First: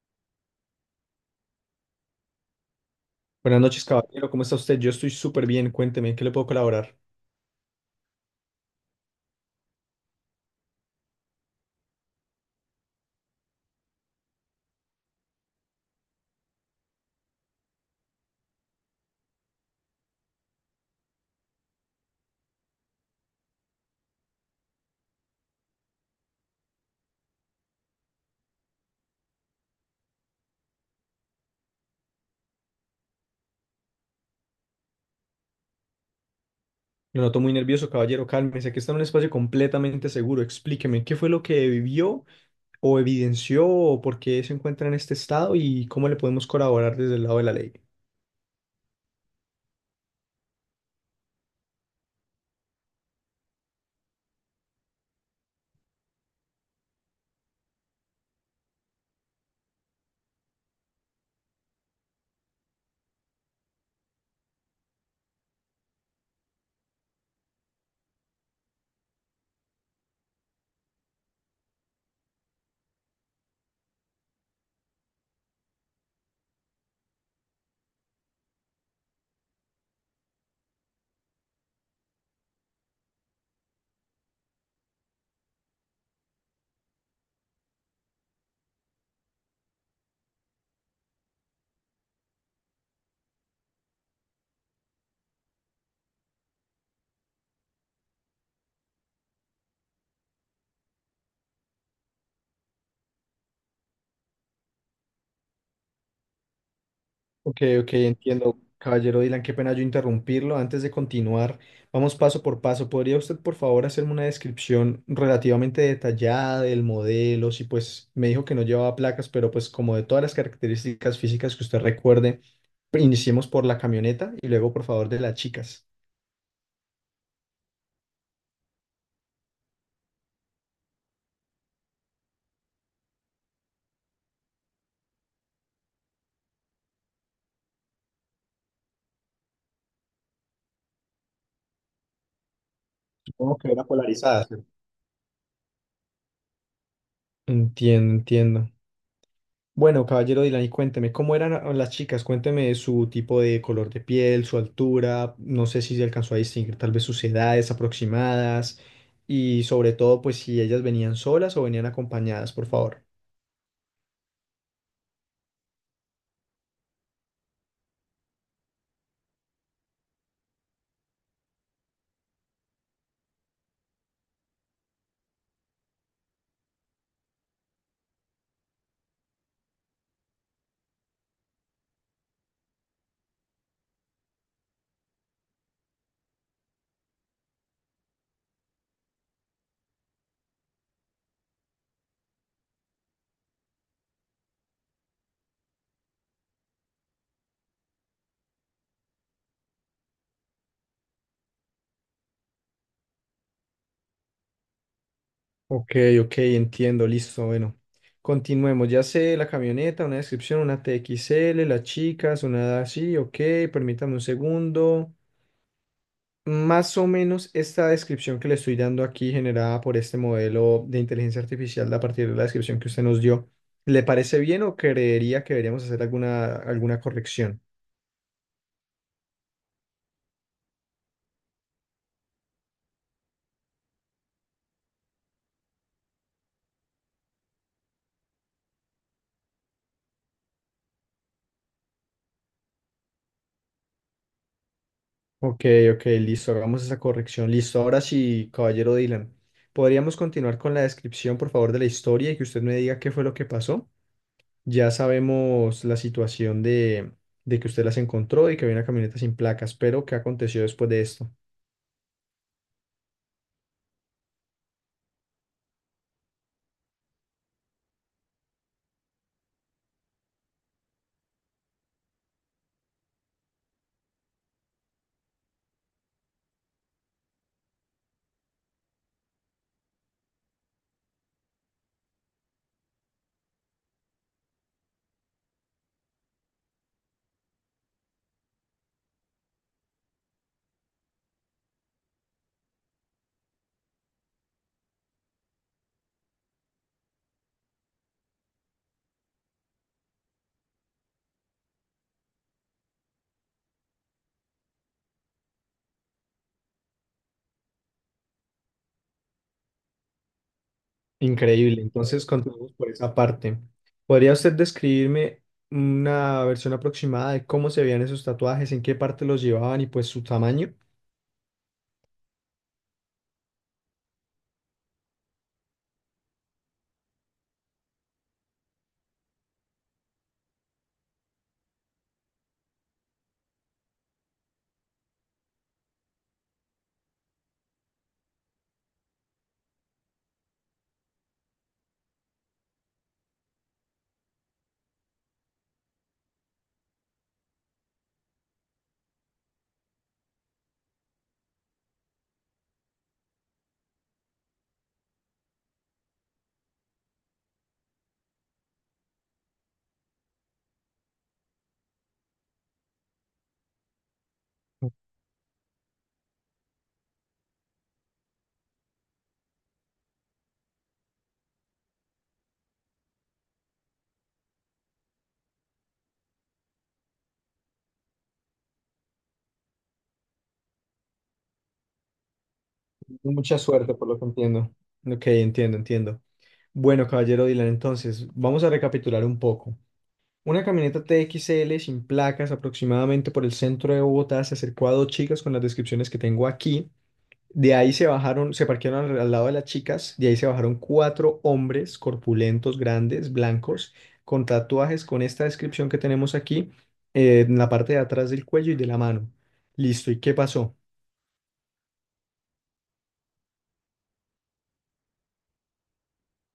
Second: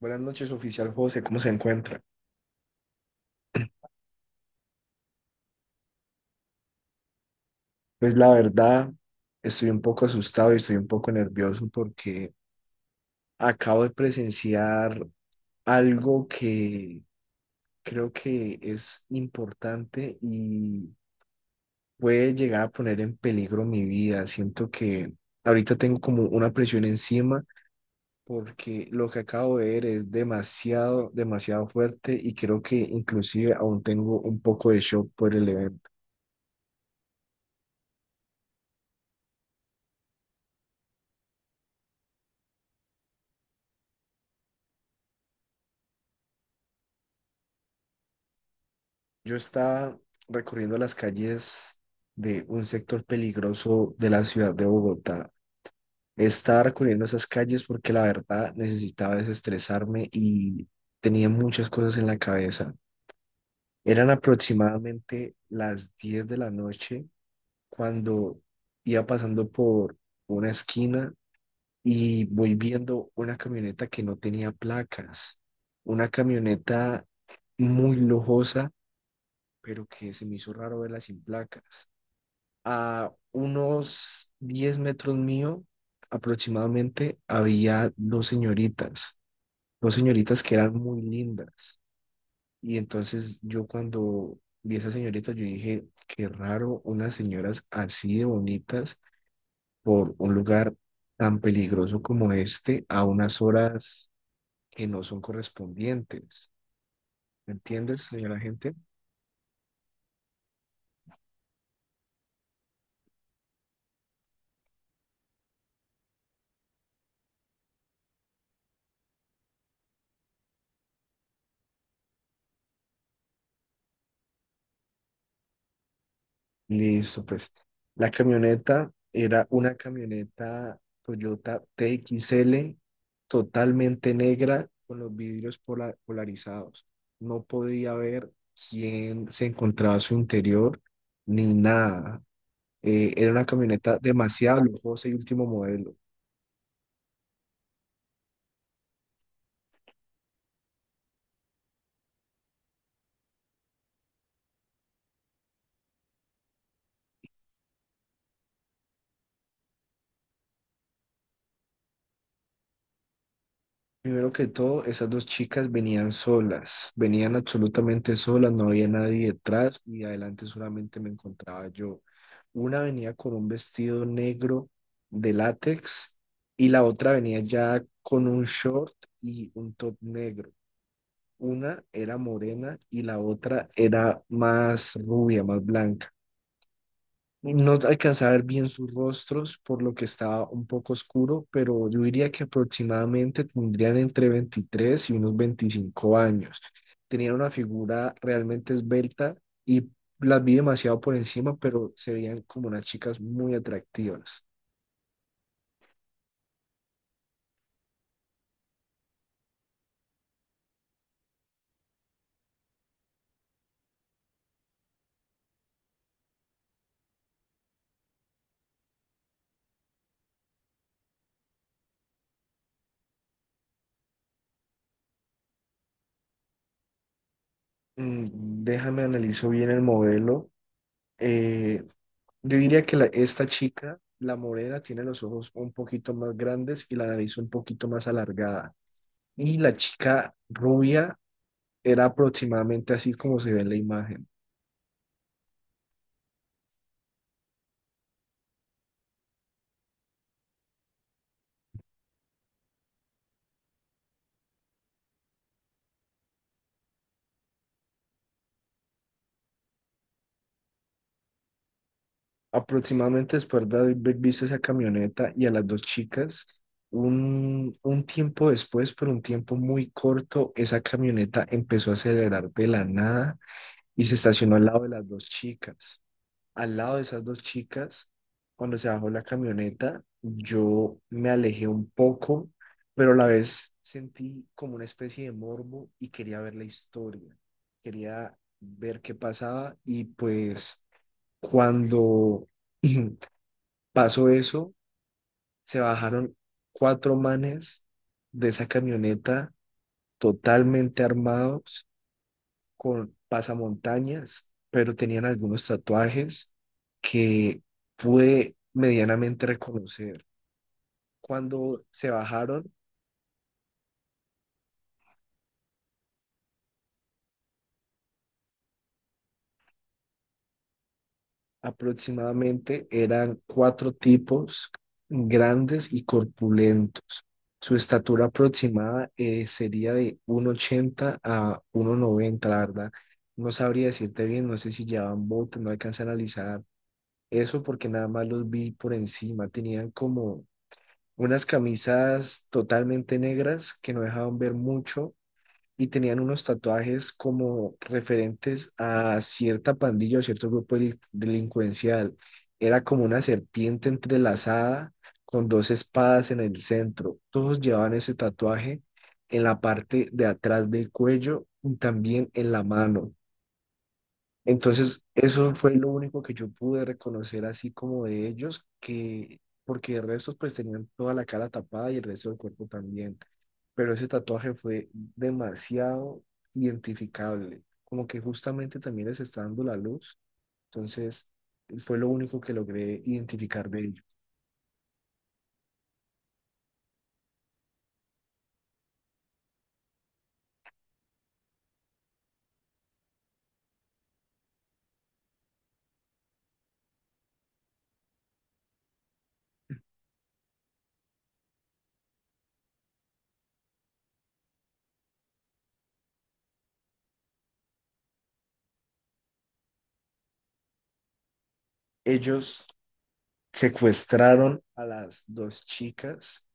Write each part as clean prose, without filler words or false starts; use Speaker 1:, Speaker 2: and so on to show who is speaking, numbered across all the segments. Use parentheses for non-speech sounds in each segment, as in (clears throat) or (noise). Speaker 1: Buenas noches, oficial José, ¿cómo se encuentra?
Speaker 2: Buenas noches, caballero. ¿Cómo está usted? Yo estoy súper bien. Cuénteme, ¿en qué le puedo colaborar?
Speaker 1: Pues la verdad, estoy un poco asustado y estoy un poco nervioso porque acabo de presenciar algo que creo que es importante y puede llegar a poner en peligro mi vida. Siento que ahorita tengo como una presión encima porque lo que acabo de ver es demasiado, demasiado fuerte y creo que inclusive aún tengo un poco de shock por el evento.
Speaker 2: Lo noto muy nervioso, caballero. Cálmese, aquí está en un espacio completamente seguro. Explíqueme, ¿qué fue lo que vivió o evidenció o por qué se encuentra en este estado y cómo le podemos colaborar desde el lado de la ley?
Speaker 1: Yo estaba recorriendo las calles de un sector peligroso de la ciudad de Bogotá. Estaba recorriendo esas calles porque la verdad necesitaba desestresarme y tenía muchas cosas en la cabeza. Eran aproximadamente las 10 de la noche cuando iba pasando por una esquina y voy viendo una camioneta que no tenía placas. Una camioneta muy lujosa, pero que se me hizo raro verla sin placas. A unos 10 metros mío aproximadamente había dos señoritas que eran muy lindas. Y entonces yo cuando vi a esas señoritas, yo dije, qué raro unas señoras así de bonitas por un lugar tan peligroso como este a unas horas que no son correspondientes. ¿Me
Speaker 2: Ok, ok,
Speaker 1: entiendes, señora
Speaker 2: entiendo.
Speaker 1: gente?
Speaker 2: Caballero Dylan, qué pena yo interrumpirlo. Antes de continuar, vamos paso por paso. ¿Podría usted, por favor, hacerme una descripción relativamente detallada del modelo? Si pues me dijo que no llevaba placas, pero pues como de todas las características físicas que usted recuerde, iniciemos por la camioneta y luego, por favor, de las chicas.
Speaker 1: Listo, pues. La camioneta era una camioneta Toyota T X L totalmente negra con los vidrios polarizados. No podía ver quién se encontraba a su interior ni nada. Era una
Speaker 2: Supongo que era
Speaker 1: camioneta
Speaker 2: polarizada,
Speaker 1: demasiado
Speaker 2: ¿cierto?
Speaker 1: lujosa y último modelo.
Speaker 2: Entiendo, entiendo. Bueno, caballero Dylan, y cuénteme, ¿cómo eran las chicas? Cuénteme su tipo de color de piel, su altura, no sé si se alcanzó a distinguir tal vez sus edades aproximadas y sobre todo, pues si ellas venían solas o venían acompañadas, por favor.
Speaker 1: Primero que todo, esas dos chicas venían solas, venían absolutamente solas, no había nadie detrás y adelante solamente me encontraba yo. Una venía con un vestido negro de látex y la otra venía ya con un short y un top negro. Una era morena y la otra era más rubia, más blanca. No alcancé a ver bien sus rostros, por lo que estaba un poco oscuro, pero yo diría que aproximadamente tendrían entre 23 y unos 25 años. Tenían una figura realmente esbelta y las vi demasiado por encima, pero se veían como unas chicas muy atractivas.
Speaker 2: Ok, ok, entiendo, listo, bueno. Continuemos, ya sé, la camioneta, una descripción, una TXL, las chicas, una edad así, ok, permítame un segundo. Más o menos esta descripción que le estoy dando aquí, generada por este modelo de inteligencia artificial, a partir de la descripción que usted nos dio, ¿le parece bien o creería que deberíamos hacer alguna corrección?
Speaker 1: Déjame analizo bien el modelo. Eh, yo diría que esta chica, la morena, tiene los ojos un poquito más grandes y la nariz un poquito más alargada. Y la chica rubia era aproximadamente así como se ve en la imagen.
Speaker 2: Ok, ok, listo, hagamos esa corrección. Listo, ahora sí, caballero Dylan, ¿podríamos continuar con la descripción, por favor, de la historia y que usted me diga qué fue lo que pasó? Ya sabemos la situación de que usted las encontró y que había una camioneta sin placas, pero ¿qué aconteció después de esto?
Speaker 1: Aproximadamente después de haber visto esa camioneta y a las dos chicas, un tiempo después, pero un tiempo muy corto, esa camioneta empezó a acelerar de la nada y se estacionó al lado de las dos chicas. Al lado de esas dos chicas, cuando se bajó la camioneta, yo me alejé un poco, pero a la vez sentí como una especie de morbo y quería ver la historia, quería ver qué pasaba y pues cuando (clears throat) pasó eso, se bajaron cuatro manes de esa camioneta totalmente armados con pasamontañas, pero tenían algunos tatuajes que pude medianamente reconocer.
Speaker 2: Increíble.
Speaker 1: Cuando se
Speaker 2: Entonces,
Speaker 1: bajaron,
Speaker 2: continuamos por esa parte. ¿Podría usted describirme una versión aproximada de cómo se veían esos tatuajes, en qué parte los llevaban y pues su tamaño?
Speaker 1: aproximadamente eran cuatro tipos grandes y corpulentos. Su estatura aproximada sería de 1,80 a 1,90, la verdad. No sabría decirte bien, no sé si llevaban botas, no alcancé a analizar eso porque nada más los vi por encima. Tenían como unas camisas totalmente negras que no dejaban ver mucho y tenían unos tatuajes como referentes a cierta pandilla o cierto grupo delincuencial. Era como una serpiente entrelazada con dos espadas en el centro. Todos llevaban ese tatuaje en la parte de atrás del cuello y también en la mano. Entonces, eso fue lo único que yo pude reconocer así como de ellos, que porque el resto pues tenían toda la cara tapada y el resto del cuerpo también, pero ese tatuaje fue demasiado identificable, como que justamente también les está dando la luz, entonces fue lo único que logré
Speaker 2: Mucha
Speaker 1: identificar de
Speaker 2: suerte,
Speaker 1: ellos.
Speaker 2: por lo que entiendo. Ok, entiendo, entiendo. Bueno, caballero Dylan, entonces, vamos a recapitular un poco. Una camioneta TXL sin placas aproximadamente por el centro de Bogotá se acercó a dos chicas con las descripciones que tengo aquí. De ahí se bajaron, se parquearon al lado de las chicas, de ahí se bajaron cuatro hombres corpulentos, grandes, blancos, con tatuajes con esta descripción que tenemos aquí, en la parte de atrás del cuello y de la mano. Listo, ¿y qué pasó?
Speaker 1: Ellos secuestraron a las dos chicas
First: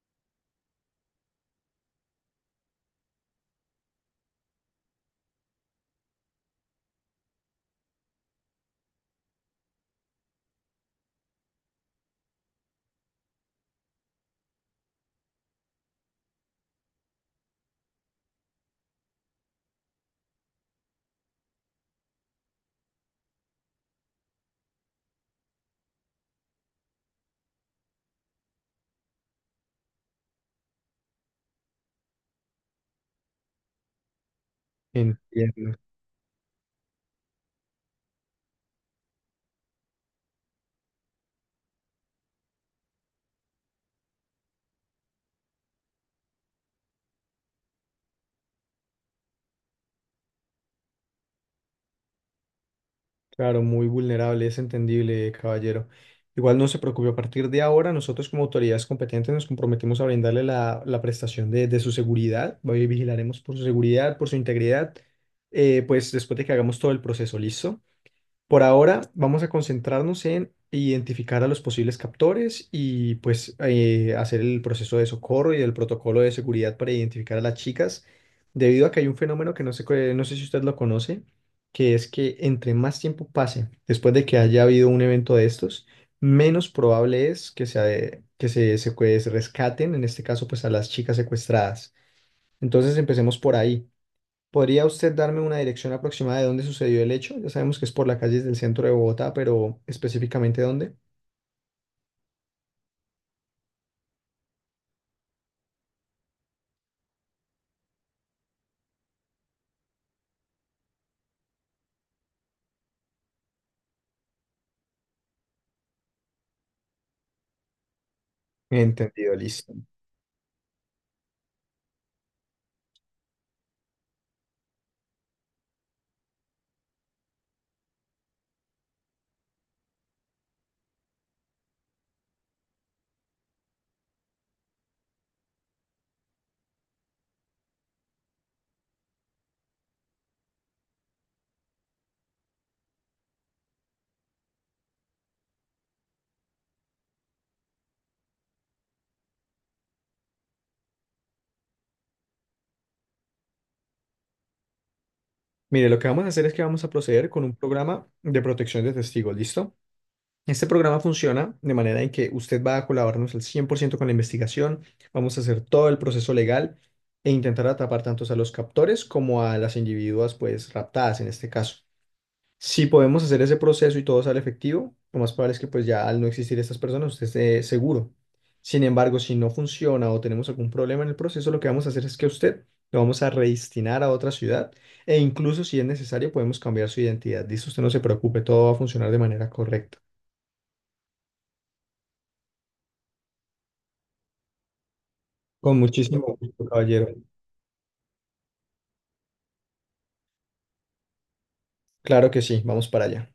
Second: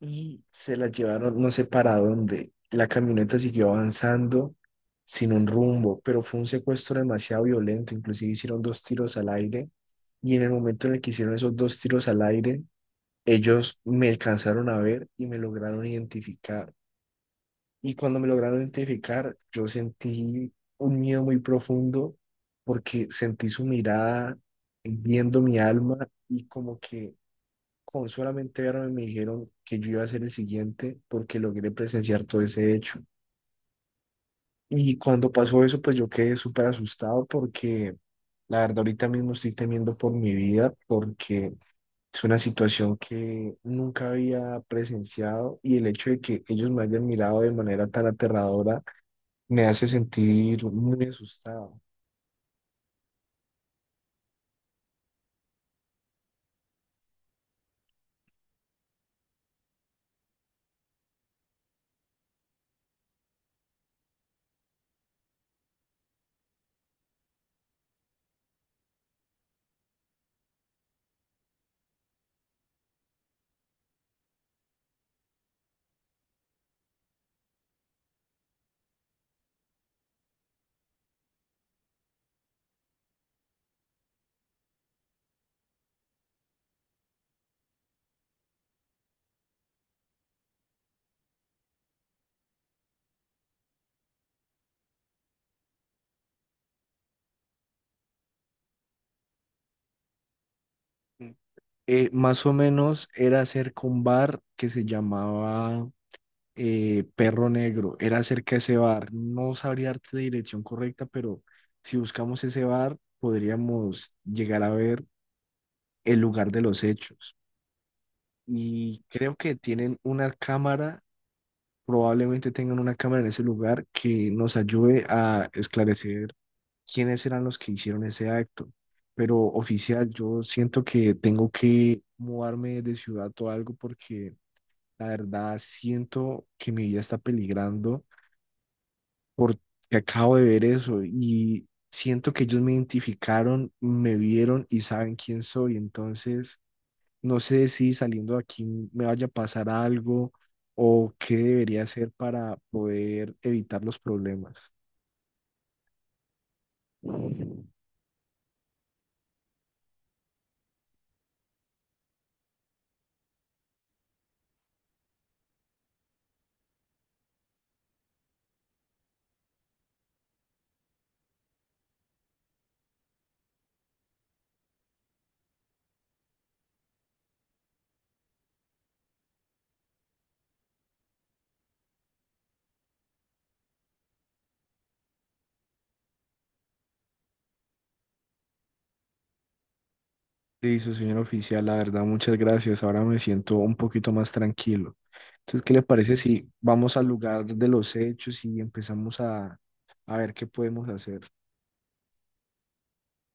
Speaker 1: y se la llevaron no sé para dónde. La camioneta siguió avanzando sin un rumbo, pero fue un secuestro demasiado violento. Inclusive hicieron dos tiros al aire y en el momento en el que hicieron esos dos tiros al aire, ellos me alcanzaron a ver y me lograron identificar. Y cuando me lograron identificar, yo sentí un miedo muy profundo porque sentí su mirada viendo mi alma y como que con solamente verme me dijeron que yo iba a ser el siguiente porque logré presenciar todo ese hecho. Y cuando pasó
Speaker 2: Entiendo.
Speaker 1: eso, pues yo quedé súper asustado porque la verdad ahorita mismo estoy temiendo por mi vida porque es una situación que nunca había presenciado y el hecho de que ellos me hayan mirado de manera tan aterradora me hace sentir muy asustado.
Speaker 2: Claro, muy vulnerable, es entendible, caballero. Igual no se preocupe, a partir de ahora nosotros como autoridades competentes nos comprometemos a brindarle la prestación de su seguridad, hoy vigilaremos por su seguridad, por su integridad, pues después de que hagamos todo el proceso, ¿listo? Por ahora vamos a concentrarnos en identificar a los posibles captores y pues hacer el proceso de socorro y el protocolo de seguridad para identificar a las chicas, debido a que hay un fenómeno que no sé, no sé si usted lo conoce, que es que entre más tiempo pase después de que haya habido un evento de estos, menos probable es que se pues, rescaten, en este caso pues a las chicas secuestradas. Entonces empecemos por ahí. ¿Podría usted darme una dirección aproximada de dónde sucedió el hecho? Ya sabemos que es por las calles del centro de Bogotá, pero específicamente dónde.
Speaker 1: Más o menos era cerca un bar que se llamaba Perro Negro, era cerca de ese bar. No sabría darte la dirección correcta, pero si buscamos ese bar, podríamos llegar a ver el lugar de los hechos. Y
Speaker 2: Entendido,
Speaker 1: creo que
Speaker 2: listo.
Speaker 1: tienen una cámara, probablemente tengan una cámara en ese lugar que nos ayude a esclarecer quiénes eran los que hicieron ese acto. Pero oficial, yo siento que tengo que mudarme de ciudad o algo porque la verdad siento que mi vida está peligrando porque acabo de ver eso y siento que ellos me identificaron, me vieron y saben quién soy. Entonces, no sé si saliendo de aquí me vaya a pasar algo o qué debería hacer para poder evitar los problemas.
Speaker 2: Mire, lo que vamos a hacer es que vamos a proceder con un programa de protección de testigos, ¿listo? Este programa funciona de manera en que usted va a colaborarnos al 100% con la investigación, vamos a hacer todo el proceso legal e intentar atrapar tanto a los captores como a las individuas, pues, raptadas en este caso. Si podemos hacer ese proceso y todo sale efectivo, lo más probable es que pues ya al no existir estas personas usted esté seguro. Sin embargo, si no funciona o tenemos algún problema en el proceso, lo que vamos a hacer es que a usted lo vamos a redestinar a otra ciudad e incluso si es necesario podemos cambiar su identidad. Listo, usted no se preocupe, todo va a funcionar de manera correcta.
Speaker 1: Listo, señor oficial, la verdad, muchas gracias. Ahora me siento un poquito más tranquilo. Entonces, ¿qué
Speaker 2: Con
Speaker 1: le parece
Speaker 2: muchísimo
Speaker 1: si
Speaker 2: gusto,
Speaker 1: vamos al
Speaker 2: caballero.
Speaker 1: lugar de los hechos y empezamos a ver qué podemos hacer?
Speaker 2: Claro que sí, vamos para allá.